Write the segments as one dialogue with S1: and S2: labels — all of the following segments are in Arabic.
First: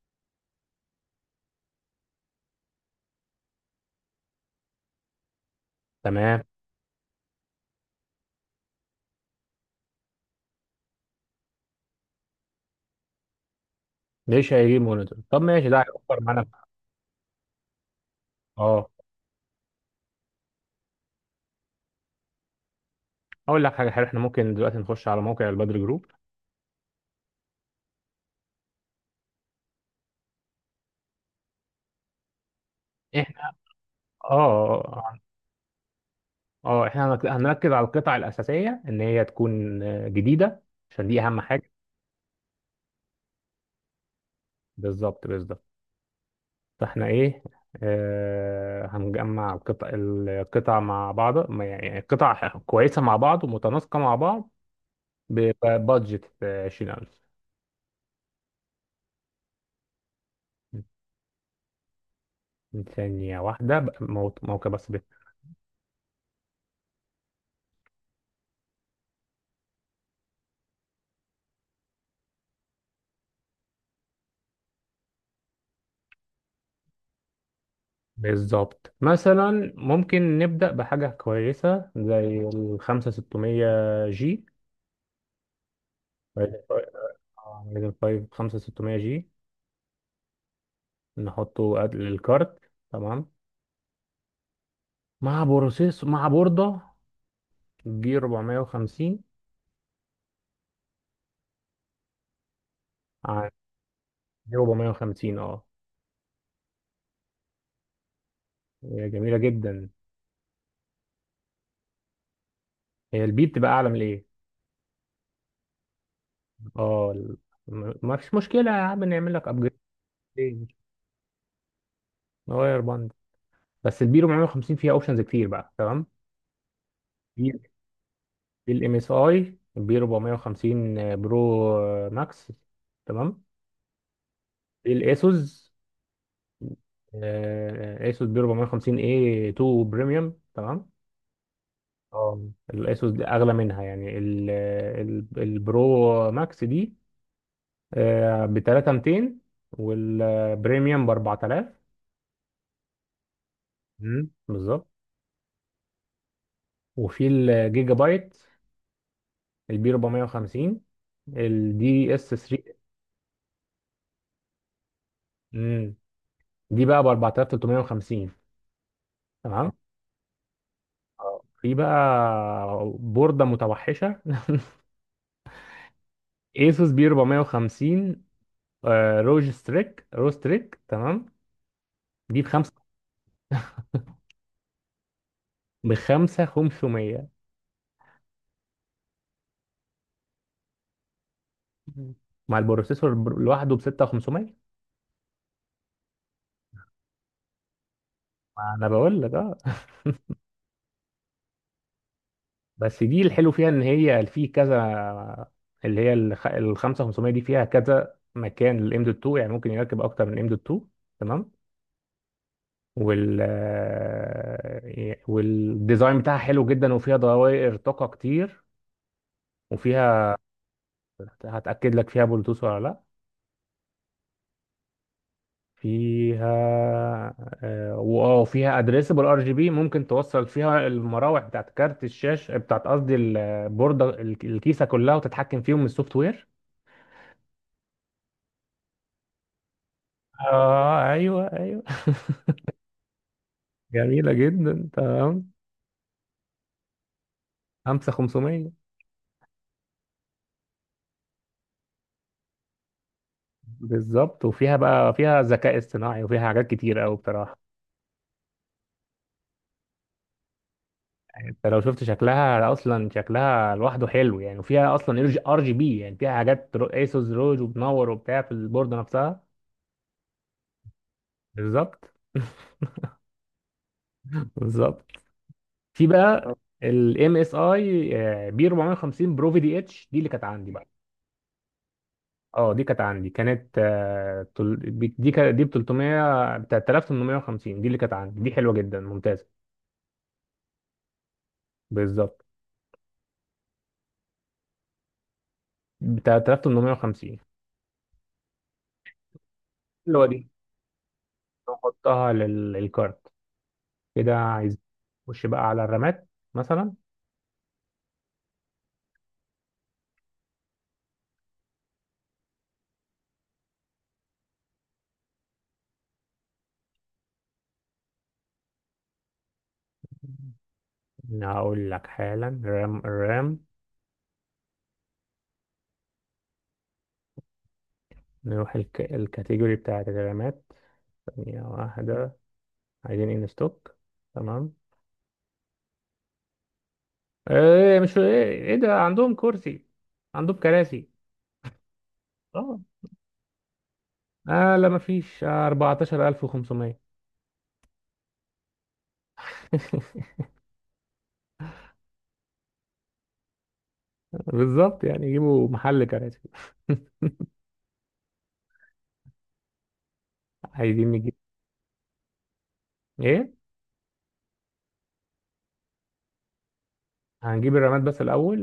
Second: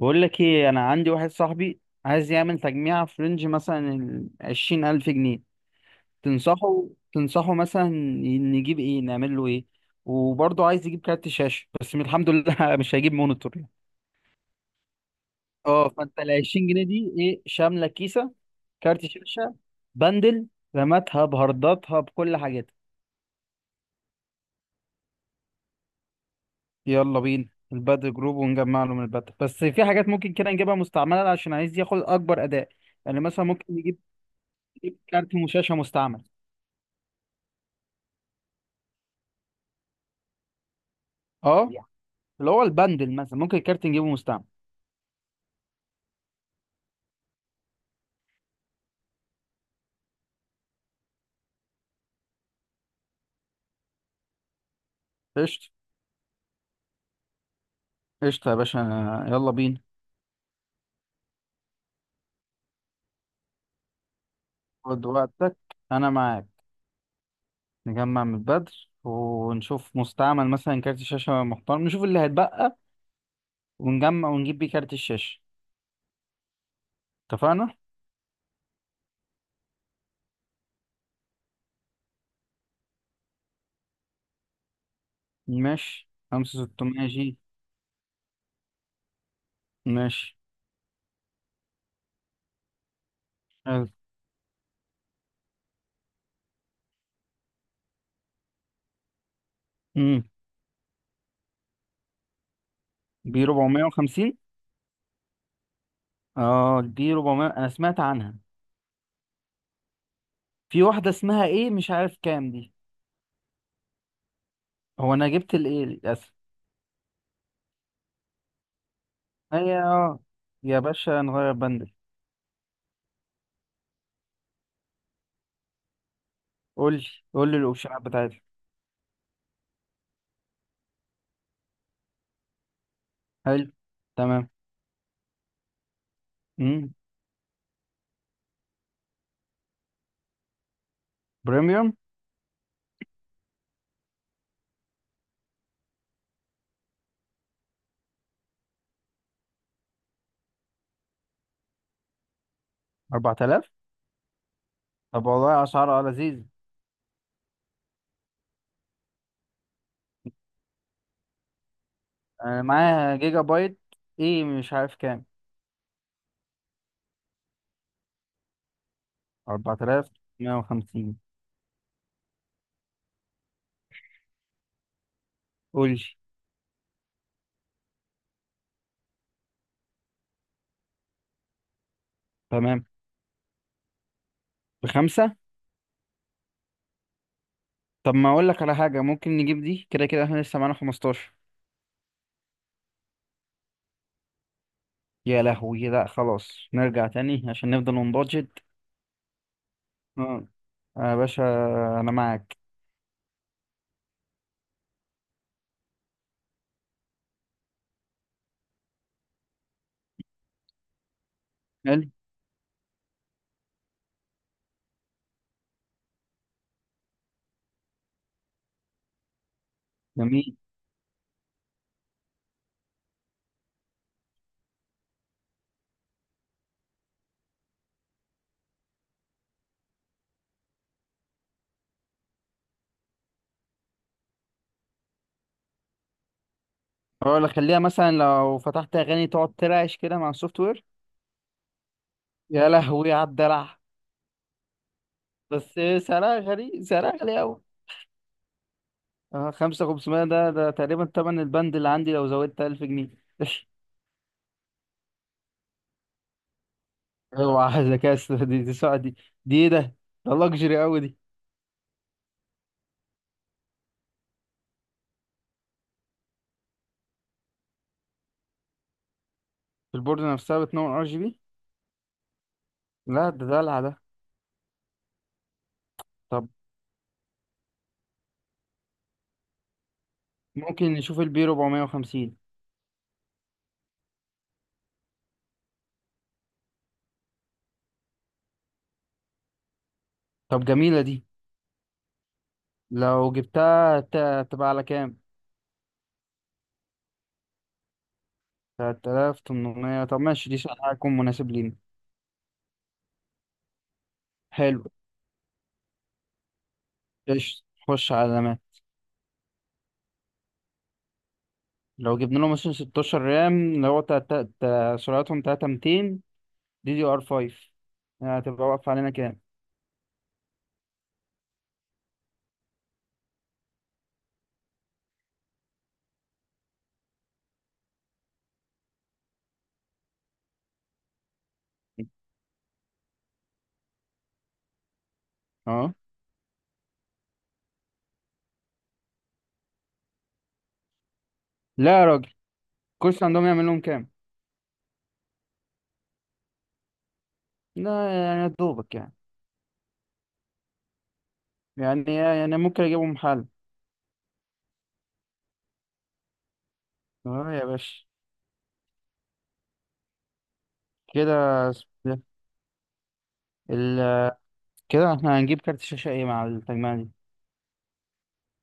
S1: بقول لك ايه، انا عندي واحد صاحبي عايز يعمل تجميع في رينج مثلا ال عشرين الف جنيه.
S2: تمام.
S1: تنصحه تنصحه مثلا، نجيب ايه، نعمل له ايه؟ وبرضه عايز يجيب كارت شاشة، بس الحمد لله مش هيجيب مونيتور يعني.
S2: ليش هيجيب مونيتور؟ طب ماشي، ده
S1: اه، فانت
S2: هيوفر
S1: ال
S2: معانا.
S1: 20 جنيه دي ايه، شاملة كيسة،
S2: اه،
S1: كارت شاشة، بندل، رماتها بهارداتها بكل حاجاتها.
S2: اقول لك حاجه حلوه، احنا ممكن دلوقتي نخش على موقع البدر جروب.
S1: يلا بينا. البدر جروب، ونجمع له من البدر، بس في حاجات ممكن كده نجيبها مستعملة عشان عايز ياخد اكبر اداء. يعني مثلا
S2: احنا
S1: ممكن نجيب
S2: اه اه
S1: كارت شاشة مستعمل.
S2: آه، آه، احنا هنك- هنركز على القطع الاساسيه ان هي تكون جديده، عشان دي اهم حاجه.
S1: اه، اللي هو البندل مثلا ممكن الكارت نجيبه مستعمل.
S2: بالظبط بالظبط. فاحنا ايه آه هنجمع القطع القطع مع بعض، ما يعني قطع كويسه مع بعض ومتناسقه مع بعض،
S1: قشطة.
S2: ببادجت 20000.
S1: قشطة يا باشا. يلا بينا.
S2: ثانيه واحده، موقع بس.
S1: خد وقتك، أنا معاك. نجمع من البدر ونشوف مستعمل مثلا كارت شاشة محترم، نشوف اللي هيتبقى ونجمع ونجيب بيه كارت الشاشة. اتفقنا؟
S2: بالظبط. مثلا ممكن نبدأ بحاجة كويسة زي الخمسة ستمية جي،
S1: ماشي، خمسة
S2: رايزن
S1: ستمية جي.
S2: فايف خمسة ستمية جي.
S1: ماشي.
S2: نحطه قبل الكارت، تمام،
S1: حلو.
S2: مع بروسيس مع بوردة جي 450.
S1: أمم بي
S2: عن.
S1: ربعمية وخمسين.
S2: جي 450، اه
S1: اه دي ربعمية أنا سمعت عنها.
S2: هي جميلة جدا.
S1: في واحدة اسمها ايه مش عارف كام دي.
S2: هي البي بتبقى أعلى من الإيه.
S1: هو أنا جبت الايه للأسف.
S2: اه، ما فيش مشكلة يا عم، نعمل لك أبجريد،
S1: هي اه، يا باشا نغير بند.
S2: نغير بند. بس البي 450 فيها أوبشنز كتير بقى، تمام.
S1: قول لي، قول لي الاوبشنات بتاعتها.
S2: في الام اس اي بي 450 برو، ماكس، تمام.
S1: حلو. تمام.
S2: في الاسوس،
S1: امم
S2: اسوس بي 450 اي 2 بريميوم، تمام.
S1: بريميوم.
S2: اه الاسوس دي اغلى منها، يعني البرو ماكس دي ب 3200، والبريميوم ب 4000.
S1: 4000.
S2: بالظبط.
S1: طب والله اسعار اه لذيذ.
S2: وفي الجيجا بايت البي 450 الدي اس
S1: انا
S2: 3،
S1: معايا جيجا بايت، ايه مش عارف كام.
S2: دي بقى ب 4350، تمام.
S1: 4150.
S2: اه في بقى بوردة متوحشة
S1: قول لي.
S2: ايسوس بي 450 روج ستريك رو ستريك تمام. دي بخمسة.
S1: تمام. بخمسة.
S2: بخمسة 500.
S1: طب ما اقول لك على حاجة، ممكن نجيب دي كده كده احنا لسه معانا 15.
S2: مع البروسيسور لوحده ب 6500.
S1: يا لهوي، لا خلاص نرجع تاني عشان نفضل نبادجت.
S2: ما انا بقول لك اه
S1: اه، يا باشا، انا معاك.
S2: بس دي الحلو فيها ان هي في كذا، اللي هي ال 5500 دي فيها كذا مكان للام دوت 2، يعني ممكن يركب اكتر من ام دوت 2، تمام.
S1: حلو.
S2: والديزاين بتاعها حلو جدا وفيها دوائر طاقة كتير وفيها.
S1: جميل.
S2: هتأكد لك فيها بلوتوث ولا لا. فيها، واه فيها ادريسبل ار جي بي. ممكن توصل فيها المراوح بتاعت كارت الشاشه، بتاعت قصدي البورده، الكيسه كلها، وتتحكم فيهم من السوفت وير.
S1: اه لا، خليها مثلا لو فتحت اغاني تقعد ترعش كده مع السوفت وير.
S2: اه ايوه ايوه
S1: يا لهوي على الدلع.
S2: جميله جدا، تمام.
S1: بس، سعرها غالي، سعرها غالي أوي.
S2: 5500.
S1: اه خمسة خمسمية، ده تقريبا تمن البند اللي عندي لو زودت ألف جنيه.
S2: بالظبط، وفيها بقى فيها ذكاء اصطناعي وفيها حاجات كتير قوي بصراحه.
S1: اوعى ذكاء اصطناعي دي ساعة دي. دي ايه ده؟ ده لكجري أوي دي.
S2: يعني انت لو شفت شكلها اصلا، شكلها لوحده حلو يعني، وفيها اصلا ار جي بي، يعني فيها حاجات، ايسوس روج وبنور وبتاع في البورده نفسها.
S1: البورد نفسها بتنور ار جي بي.
S2: بالظبط
S1: لا، ده دلع ده.
S2: بالظبط. في بقى،
S1: طب
S2: طب الام اس اي بي 450 برو في دي اتش دي اللي كانت عندي
S1: ممكن
S2: بقى.
S1: نشوف البي 450.
S2: اه دي كانت عندي، كانت آه، تل- بي- دي كا- دي ب 300، ب 3850، دي اللي كانت عندي، دي حلوه جدا ممتازه.
S1: طب، جميلة دي.
S2: بالظبط،
S1: لو جبتها تبقى على كام؟
S2: ب 3850،
S1: 3800.
S2: اللي
S1: طب
S2: هو دي.
S1: ماشي، دي سعرها هيكون مناسب لينا.
S2: نحطها للكارت كده. عايز
S1: حلو.
S2: نخش بقى على الرامات مثلا.
S1: قشطة. خش على الأمان. لو جبنا له مثلا 16 رام اللي هو سرعتهم 3200، دي دي ار 5، هتبقى واقفة علينا كام.
S2: هقول لك حالا. رام نروح الكاتيجوري بتاعت الرامات. ثانية واحدة. عايزين ان ستوك، تمام.
S1: اه.
S2: ايه مش ايه، إيه ده، عندهم كرسي؟ عندهم كراسي؟
S1: لا يا راجل.
S2: اه
S1: كورس عندهم يعمل لهم كام.
S2: اه لا مفيش، 14500
S1: لا يعني، يا دوبك يعني. يعني ممكن اجيبهم حل.
S2: بالظبط، يعني يجيبوا محل كراسي
S1: اه يا باشا.
S2: عايزين
S1: كده
S2: نجيب
S1: اسمه ده.
S2: ايه.
S1: ال... كده احنا هنجيب كارت شاشة ايه مع التجميع دي.
S2: هنجيب الرامات بس الاول.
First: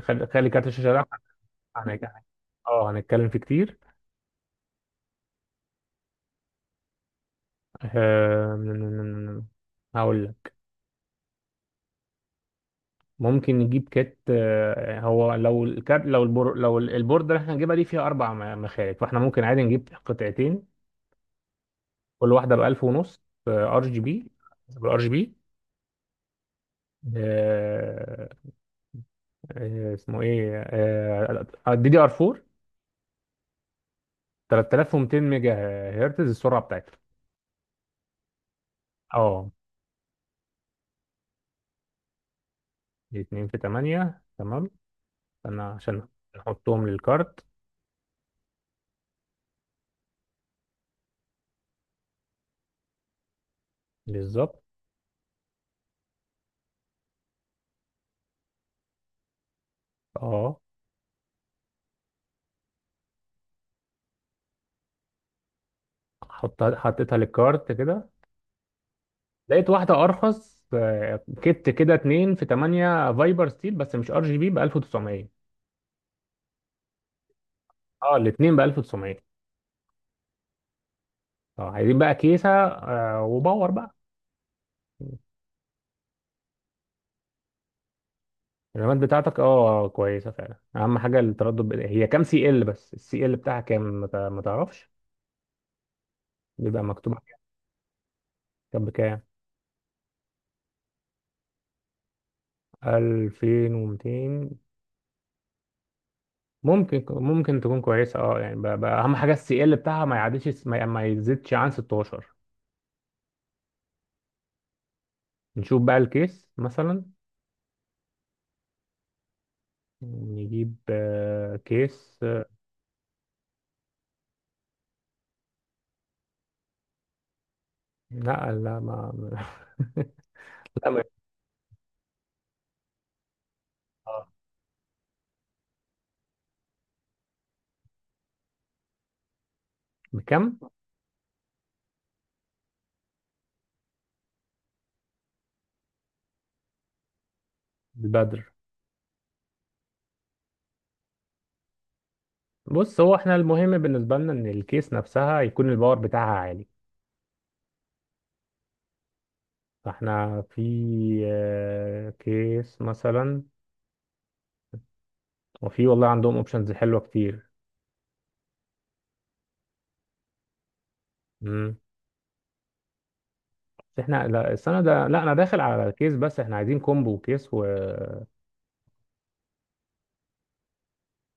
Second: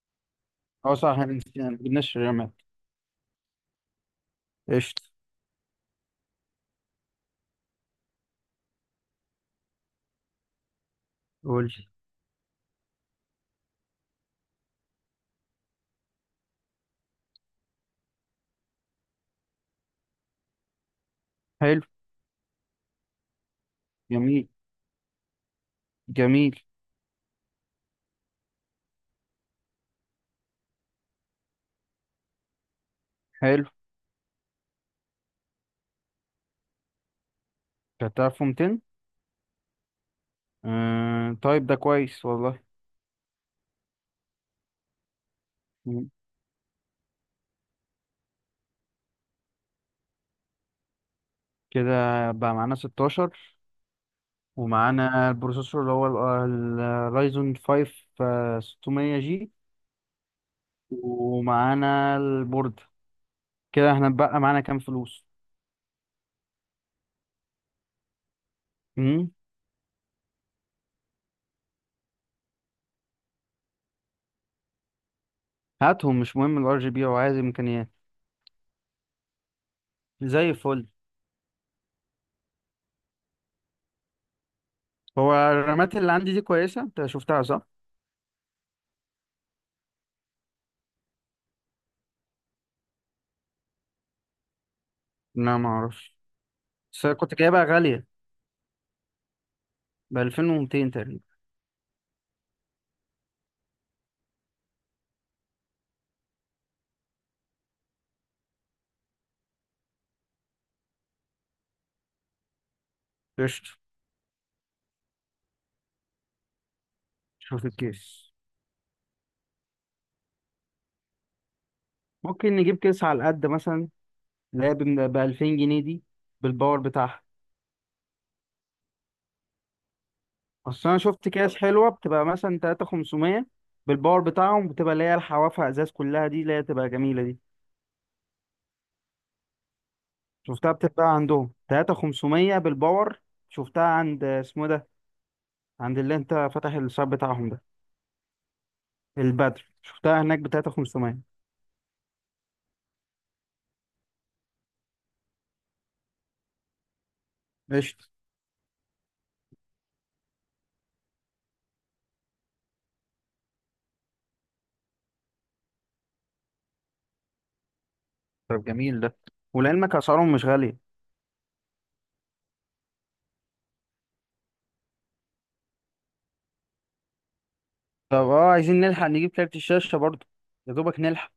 S2: خلي خلي كارت الشاشه
S1: اه
S2: ده.
S1: صح، احنا نسينا، ما
S2: هن-
S1: جبناش الرامات.
S2: اه هنتكلم فيه كتير.
S1: قشطة.
S2: آه، هقول لك.
S1: قول.
S2: ممكن نجيب، كات آه، هو لو الكارت، لو البورد اللي احنا هنجيبها دي فيها اربع مخارج، فاحنا ممكن عادي نجيب قطعتين،
S1: حلو.
S2: كل واحدة ب 1000 ونص، ار جي بي،
S1: جميل.
S2: بالار جي بي.
S1: جميل.
S2: آه، اسمه ايه، دي دي ار 4
S1: حلو.
S2: 3200 ميجا هرتز السرعة بتاعتها.
S1: كانت 1200.
S2: اه
S1: طيب ده كويس والله.
S2: دي 2 في 8، تمام، انا عشان
S1: مم.
S2: نحطهم للكارت.
S1: كده بقى معانا 16.
S2: بالظبط.
S1: ومعانا البروسيسور اللي هو ال- الرايزون 5 600 جي.
S2: اه
S1: ومعانا البورد. كده احنا بقى معانا كام فلوس.
S2: حطيتها للكارت كده.
S1: امم
S2: لقيت واحدة ارخص، كت كده 2 في 8 فايبر ستيل بس مش ار جي بي ب 1900.
S1: هاتهم، مش مهم الار جي بي، هو عايز امكانيات.
S2: اه الاثنين ب 1900.
S1: زي الفل.
S2: اه عايزين بقى كيسة وباور بقى.
S1: هو الرامات اللي عندي دي كويسه، انت شفتها صح؟
S2: الرامات بتاعتك اه كويسه فعلا. اهم حاجه التردد، هي كام سي ال، بس السي ال بتاعها كام، ما تعرفش؟
S1: لا، ما اعرفش.
S2: بيبقى
S1: بس
S2: مكتوب
S1: أنا كنت
S2: عليها.
S1: جايبها غاليه،
S2: كام بكام؟
S1: ب 2200 تقريبا.
S2: 2200. ممكن تكون كويسه، اه، يعني بقى اهم حاجه السي ال بتاعها ما يعديش ما يزيدش عن 16.
S1: قشطه.
S2: نشوف بقى الكيس مثلا.
S1: شوف الكيس.
S2: نجيب كيس،
S1: ممكن نجيب كيس على قد مثلا، اللي هي ب 2000 جنيه دي، بالباور بتاعها.
S2: لا لا ما
S1: اصل
S2: لا
S1: انا
S2: ما.
S1: شفت اكياس حلوه بتبقى مثلا 3500 بالباور
S2: آه.
S1: بتاعهم، بتبقى اللي هي الحوافه ازاز كلها، دي اللي هي تبقى جميله دي.
S2: بكم؟
S1: شفتها بتتباع عندهم 3500 بالباور. شفتها عند اسمه إيه ده، عند اللي انت فاتح الشاب بتاعهم ده،
S2: البدر.
S1: البدر. شفتها هناك ب 3500.
S2: بص، هو احنا المهم بالنسبه لنا ان الكيس نفسها يكون الباور بتاعها عالي.
S1: قشطة.
S2: فاحنا في آه، كيس مثلا. وفي والله عندهم اوبشنز حلوه كتير.
S1: طب جميل ده، ولعلمك اسعارهم مش غاليه.
S2: امم بس احنا لا، السنه ده لا انا داخل على كيس، بس احنا عايزين كومبو كيس و.
S1: طب اه، عايزين نلحق نجيب كارت الشاشه برضه، يا دوبك نلحق.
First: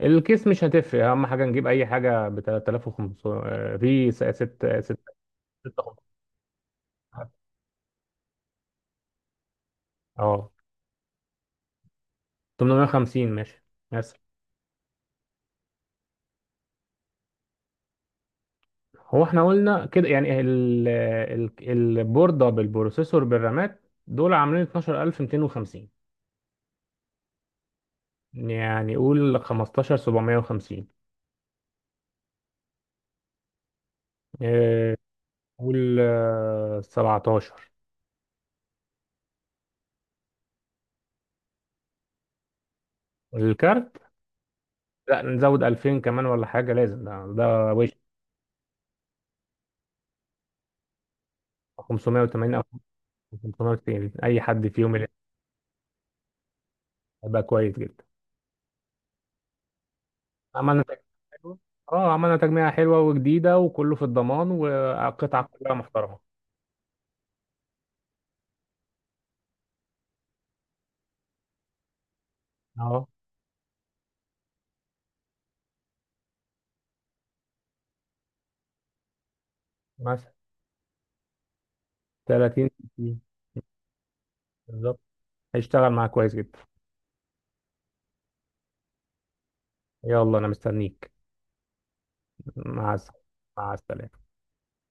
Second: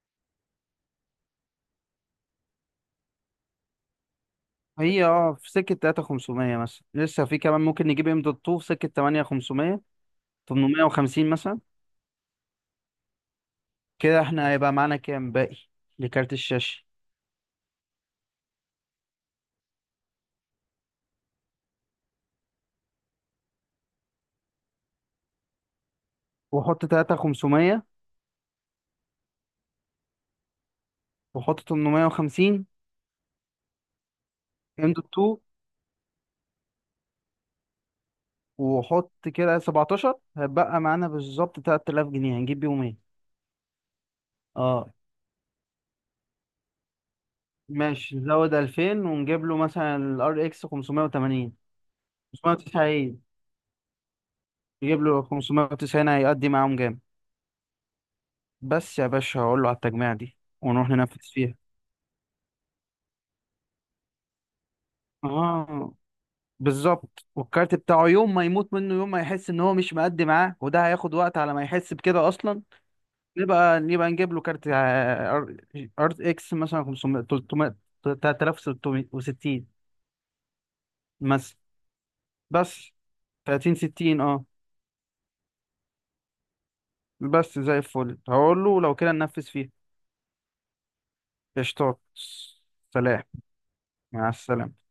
S2: الكيس مش هتفرق، اهم حاجه نجيب اي حاجه ب 3500. في 6
S1: هي
S2: 6،
S1: اه في سكه 3500 مثلا، لسه في كمان ممكن نجيب ام دوت 2 في سكه 8500،
S2: اه
S1: 850 مثلا.
S2: 850 ماشي مثلا.
S1: كده احنا هيبقى معانا كام باقي لكارت الشاشة.
S2: هو احنا قلنا كده، يعني البورده بالبروسيسور بالرامات، دول عاملين 12250.
S1: وحط تلاتة خمسمية.
S2: يعني قول 15750.
S1: وحط تمنمية وخمسين، ام
S2: إيه،
S1: دوت تو.
S2: قول 17.
S1: وحط كده سبعتاشر، هيبقى معانا بالظبط تلات آلاف جنيه. هنجيب بيهم ايه؟
S2: الكارت.
S1: اه
S2: لا نزود 2000 كمان ولا حاجة، لازم ده وش.
S1: ماشي، نزود ألفين ونجيب له مثلا الار اكس خمسمية وتمانين، خمسمية
S2: 580 أو
S1: وتسعين.
S2: 590، أي حد فيهم
S1: نجيب
S2: اللي
S1: له خمسمية وتسعين هيقضي معاهم جامد.
S2: هيبقى كويس جدا.
S1: بس يا باشا، هقول له على التجميع دي
S2: عملنا
S1: ونروح ننفذ
S2: تجميعة
S1: فيها.
S2: حلوة. اه عملنا تجميعة حلوة وجديدة، وكله في الضمان، وقطعة كلها
S1: اه
S2: محترمة.
S1: بالظبط، والكارت بتاعه يوم ما يموت منه، يوم ما يحس ان هو مش مأدي معاه، وده هياخد وقت على ما يحس بكده اصلا.
S2: اه
S1: نبقى نجيب له كارت ار اكس مثلا 500 300 3660
S2: مثلا
S1: مثلا.
S2: 30.
S1: بس 30 60 اه.
S2: بالظبط، هيشتغل معاك كويس جدا.
S1: بس زي الفل. هقول له لو كده ننفذ فيه.
S2: يلا أنا مستنيك.
S1: قشطات.
S2: مع السلامة.
S1: سلام.
S2: مع السلامة.
S1: مع السلامة.